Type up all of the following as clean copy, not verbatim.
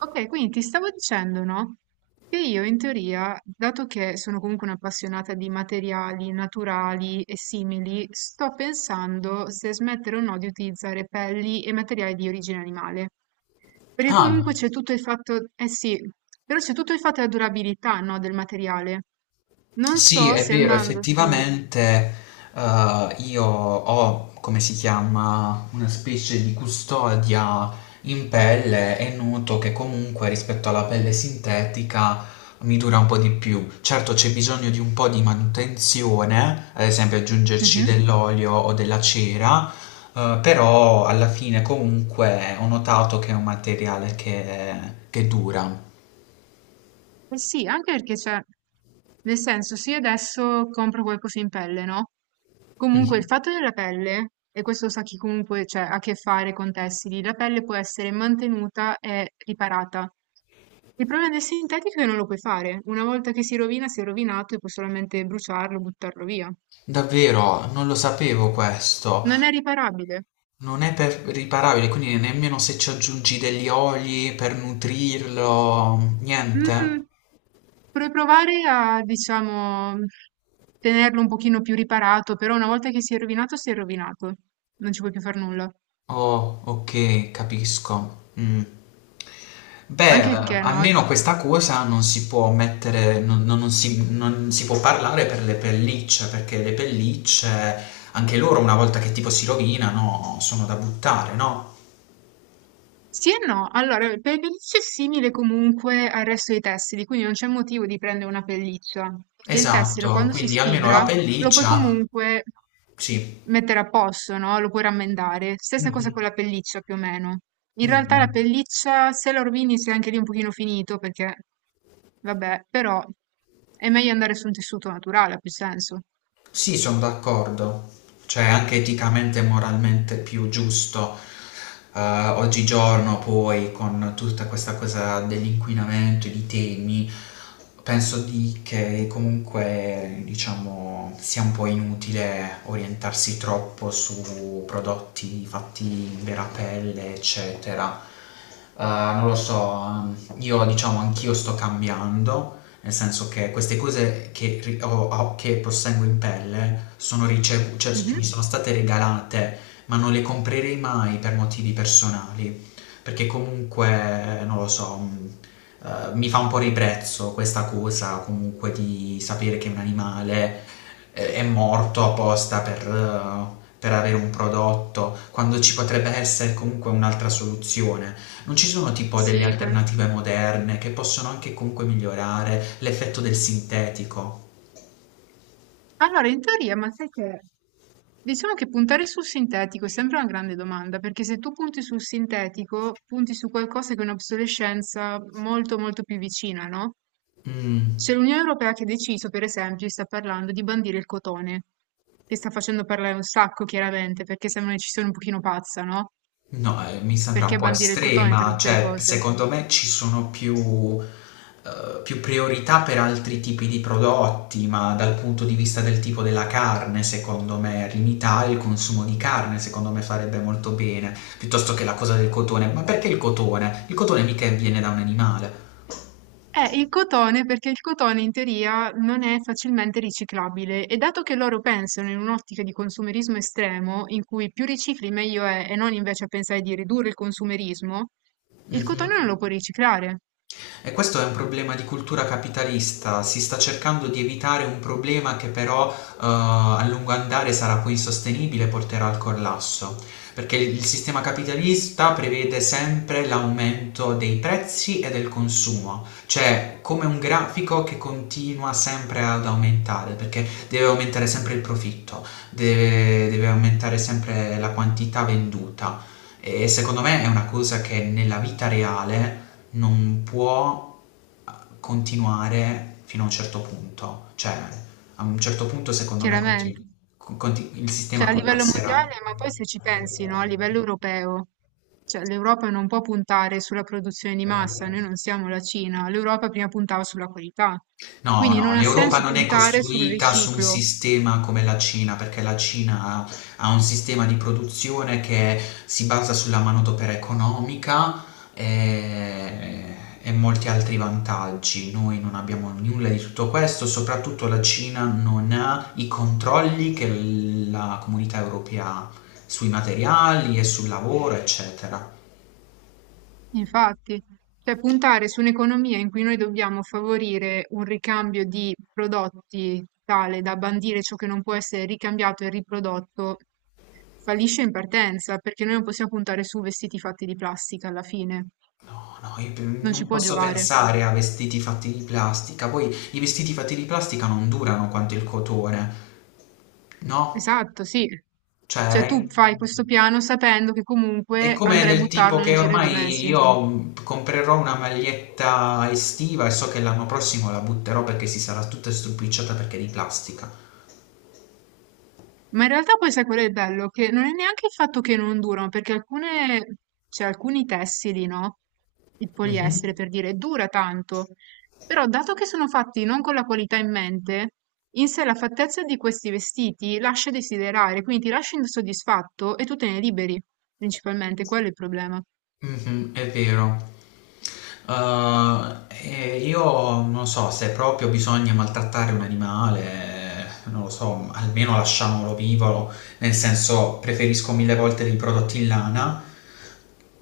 Ok, quindi ti stavo dicendo, no? Che io in teoria, dato che sono comunque un'appassionata di materiali naturali e simili, sto pensando se smettere o no di utilizzare pelli e materiali di origine animale. Perché comunque Ah, c'è tutto il fatto, eh sì, però c'è tutto il fatto della durabilità, no, del materiale. Non sì, so è se vero, andando su... effettivamente io ho, come si chiama, una specie di custodia in pelle e noto che comunque rispetto alla pelle sintetica mi dura un po' di più. Certo c'è bisogno di un po' di manutenzione, ad esempio aggiungerci Mhm. dell'olio o della cera, però alla fine comunque ho notato che è un materiale che dura. Eh sì, anche perché cioè, nel senso, se io adesso compro qualcosa in pelle, no? Comunque il Mhm. fatto della pelle, e questo sa chi comunque cioè, ha a che fare con tessili, la pelle può essere mantenuta e riparata. Il problema del sintetico è che non lo puoi fare. Una volta che si rovina, si è rovinato e puoi solamente bruciarlo, buttarlo via. Davvero, non lo sapevo questo. Non è riparabile. Non è per riparabile, quindi nemmeno se ci aggiungi degli oli per nutrirlo, Mh, niente? vorrei provare a, diciamo, tenerlo un pochino più riparato, però una volta che si è rovinato, si è rovinato. Non ci puoi più far nulla. Oh, ok, capisco. Mm. Beh, Anche perché no. almeno questa cosa non si può mettere, non si può parlare per le pellicce, perché le pellicce, anche loro una volta che tipo si rovinano, sono da buttare, no? Sì e no, allora il pelliccio è simile comunque al resto dei tessili, quindi non c'è motivo di prendere una pelliccia, perché il tessile Esatto, quando si quindi almeno la sfibra lo puoi pelliccia, comunque sì. mettere a posto, no? Lo puoi rammendare. Stessa cosa Mhm. con la pelliccia più o meno. In realtà la Mhm. pelliccia, se la rovini, sei anche lì un pochino finito, perché vabbè, però è meglio andare su un tessuto naturale, ha più senso. Sì, sono d'accordo. Cioè, anche eticamente e moralmente più giusto, oggigiorno poi con tutta questa cosa dell'inquinamento e di temi, penso di che comunque, diciamo, sia un po' inutile orientarsi troppo su prodotti fatti in vera pelle, eccetera. Non lo so, io diciamo anch'io sto cambiando nel senso che queste cose che, ri- ho- ho- che possengo in pelle cioè, Mhm. mi sono state regalate, ma non le comprerei mai per motivi personali, perché comunque, non lo so, mi fa un po' ribrezzo questa cosa comunque di sapere che un animale è morto apposta per avere un prodotto, quando ci potrebbe essere comunque un'altra soluzione. Non ci sono tipo delle Sì, quello. alternative moderne che possono anche comunque migliorare l'effetto del sintetico? Allora, in teoria, ma sai che diciamo che puntare sul sintetico è sempre una grande domanda, perché se tu punti sul sintetico, punti su qualcosa che è un'obsolescenza molto più vicina, no? Mm, C'è l'Unione Europea che ha deciso, per esempio, sta parlando di bandire il cotone, che sta facendo parlare un sacco, chiaramente, perché sembra una decisione un pochino pazza, no? no, mi sembra un Perché po' bandire il cotone tra estrema, tutte le cioè cose? secondo me ci sono più priorità per altri tipi di prodotti, ma dal punto di vista del tipo della carne, secondo me limitare il consumo di carne, secondo me farebbe molto bene, piuttosto che la cosa del cotone. Ma perché il cotone? Il cotone mica viene da un animale. Il cotone, perché il cotone in teoria non è facilmente riciclabile e dato che loro pensano in un'ottica di consumerismo estremo, in cui più ricicli meglio è e non invece a pensare di ridurre il consumerismo, il Mhm. cotone non lo puoi riciclare, E questo è un problema di cultura capitalista, si sta cercando di evitare un problema che però a lungo andare sarà poi insostenibile e porterà al collasso, perché il sistema capitalista prevede sempre l'aumento dei prezzi e del consumo, cioè come un grafico che continua sempre ad aumentare, perché deve aumentare sempre il profitto, deve aumentare sempre la quantità venduta. E secondo me è una cosa che nella vita reale non può eh, continuare fino a un certo punto, cioè a un certo punto secondo me chiaramente. Il sistema Cioè a livello collasserà. mondiale, ma poi se ci pensi, no, a livello europeo, cioè l'Europa non può puntare sulla produzione di massa, noi non siamo la Cina, l'Europa prima puntava sulla qualità. No, Quindi no, non ha l'Europa senso non è puntare sul costruita su un riciclo. sistema come la Cina, perché la Cina ha un sistema di produzione che si basa sulla manodopera economica e, e molti altri vantaggi. Noi non abbiamo nulla di tutto questo, soprattutto la Cina non ha i controlli che la comunità europea ha sui materiali e sul lavoro, eccetera. Infatti, cioè puntare su un'economia in cui noi dobbiamo favorire un ricambio di prodotti tale da bandire ciò che non può essere ricambiato e riprodotto, fallisce in partenza, perché noi non possiamo puntare su vestiti fatti di plastica alla fine, No, no, non non ci può posso giovare. pensare a vestiti fatti di plastica. Poi i vestiti fatti di plastica non durano quanto il cotone, no? Esatto, sì. Cioè Cioè, tu fai questo piano sapendo che è comunque come andrai a del tipo buttarlo nel che giro di due ormai mesi. io comprerò una maglietta estiva e so che l'anno prossimo la butterò perché si sarà tutta stropicciata perché è di plastica. Ma in realtà poi sai qual è il bello? Che non è neanche il fatto che non durano, perché alcune, cioè alcuni tessili, no? Il Mhm. poliestere, per dire, dura tanto. Però dato che sono fatti non con la qualità in mente, in sé la fattezza di questi vestiti lascia desiderare, quindi ti lascia insoddisfatto e tu te ne liberi, principalmente, quello è il problema. Mhm, è vero. E io non so se proprio bisogna maltrattare un animale, non lo so, almeno lasciamolo vivo, nel senso preferisco mille volte dei prodotti in lana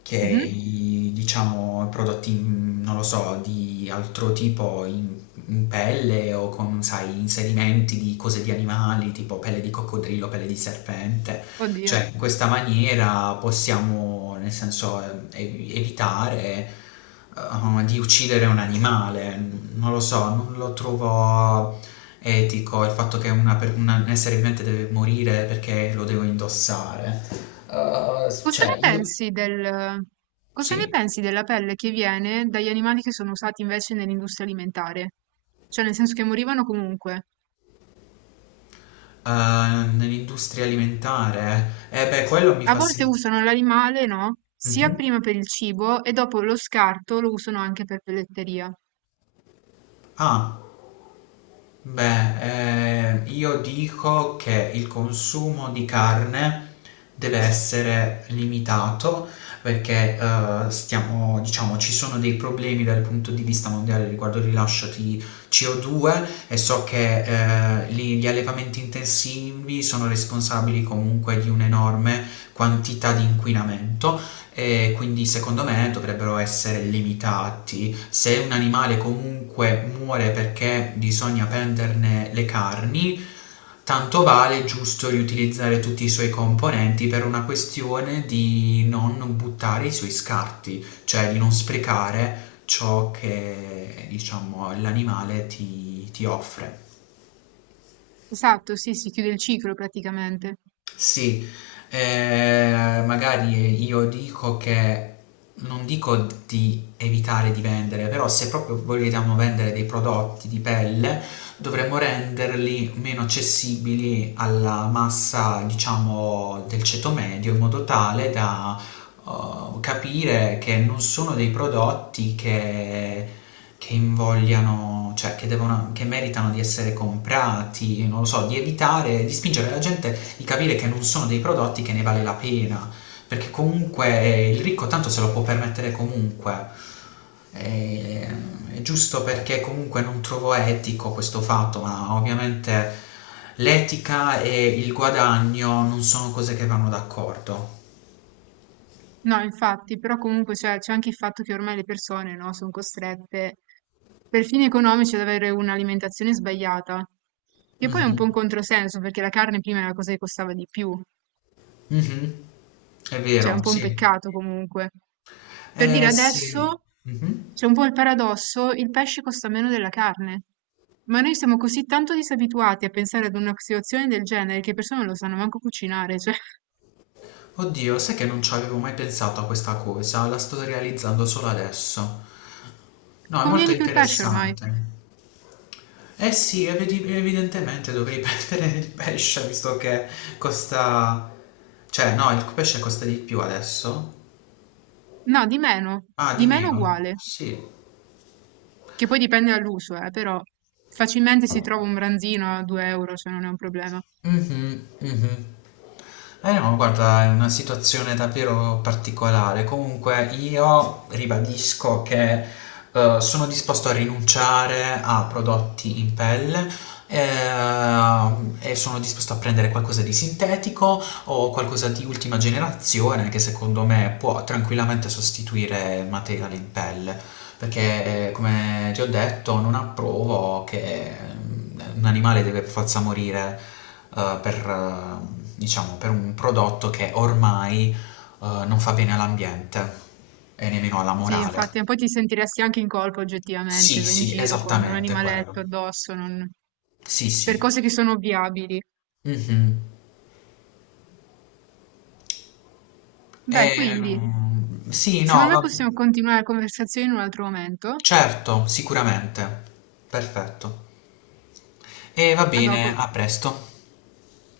che Mhm. i, diciamo prodotti, non lo so, di altro tipo in, pelle o con, sai, inserimenti di cose di animali, tipo pelle di coccodrillo, pelle di serpente. Oddio. Cioè, in questa maniera possiamo, nel senso, evitare di uccidere un animale. Non lo so, non lo trovo etico il fatto che un essere vivente deve morire perché lo devo indossare. Cosa ne Cioè, io pensi del- Cosa ne sì. pensi della pelle che viene dagli animali che sono usati invece nell'industria alimentare? Cioè, nel senso che morivano comunque. Nell'industria alimentare, eh beh, quello mi A fa volte sentire. usano l'animale, no? Sia prima per il cibo e dopo lo scarto lo usano anche per pelletteria. Ah. Beh, io dico che il consumo di carne deve essere limitato perché stiamo, diciamo, ci sono dei problemi dal punto di vista mondiale riguardo il rilascio di CO2 e so che gli allevamenti intensivi sono responsabili comunque di un'enorme quantità di inquinamento e quindi secondo me dovrebbero essere limitati quindi se un animale comunque muore perché bisogna prenderne le carni, tanto vale giusto riutilizzare tutti i suoi componenti per una questione di non buttare i suoi scarti, cioè di non sprecare ciò che diciamo l'animale ti offre. Esatto, sì, si chiude il ciclo praticamente. Sì, magari io dico che non dico di evitare di vendere, però se proprio vogliamo vendere dei prodotti di pelle, dovremmo renderli meno accessibili alla massa, diciamo, del ceto medio in modo tale da capire che non sono dei prodotti che invogliano, che meritano di essere comprati, non lo so, di evitare, di spingere la gente, di capire che non sono dei prodotti che ne vale la pena, perché comunque il ricco tanto se lo può permettere comunque. E, è giusto perché comunque non trovo etico questo fatto, ma ovviamente l'etica e il guadagno non sono cose che vanno d'accordo. No, infatti, però comunque cioè, c'è anche il fatto che ormai le persone, no, sono costrette per fini economici ad avere un'alimentazione sbagliata, che poi è un po' un Mhm. controsenso perché la carne prima era la cosa che costava di più, Mh-mh. È cioè è un vero, po' un sì. peccato comunque. Per dire Eh sì. adesso Mh-mh. c'è un po' il paradosso, il pesce costa meno della carne, ma noi siamo così tanto disabituati a pensare ad una situazione del genere che le persone non lo sanno manco cucinare, cioè Oddio, sai che non ci avevo mai pensato a questa cosa, la sto realizzando solo adesso. No, è conviene molto di più il pesce ormai. interessante. Eh sì, evidi evidentemente dovrei prendere il pesce visto che costa cioè no, il pesce costa di più adesso? No, Ah, di di meno meno. uguale. Sì. Che poi dipende dall'uso, però facilmente si trova un branzino a 2 euro, cioè non è un problema. Mhm, mhm. Eh no, guarda, è una situazione davvero particolare. Comunque io ribadisco che sono disposto a rinunciare a prodotti in pelle eh, e sono disposto a prendere qualcosa di sintetico o qualcosa di ultima generazione che secondo me può tranquillamente sostituire il materiale in pelle, perché come ti ho detto non approvo che un animale deve per forza morire per, diciamo, per un prodotto che ormai non fa bene all'ambiente e nemmeno alla Sì, morale. infatti, ma poi ti sentiresti anche in colpa oggettivamente, Sì, vai in sì, giro con un esattamente animaletto quello. addosso, non- Sì, per sì. cose che sono ovviabili. Mhm. Beh, quindi, Sì, no, secondo me va. possiamo continuare la conversazione in un altro momento. Certo, sicuramente. Perfetto. E va A dopo. bene, a presto.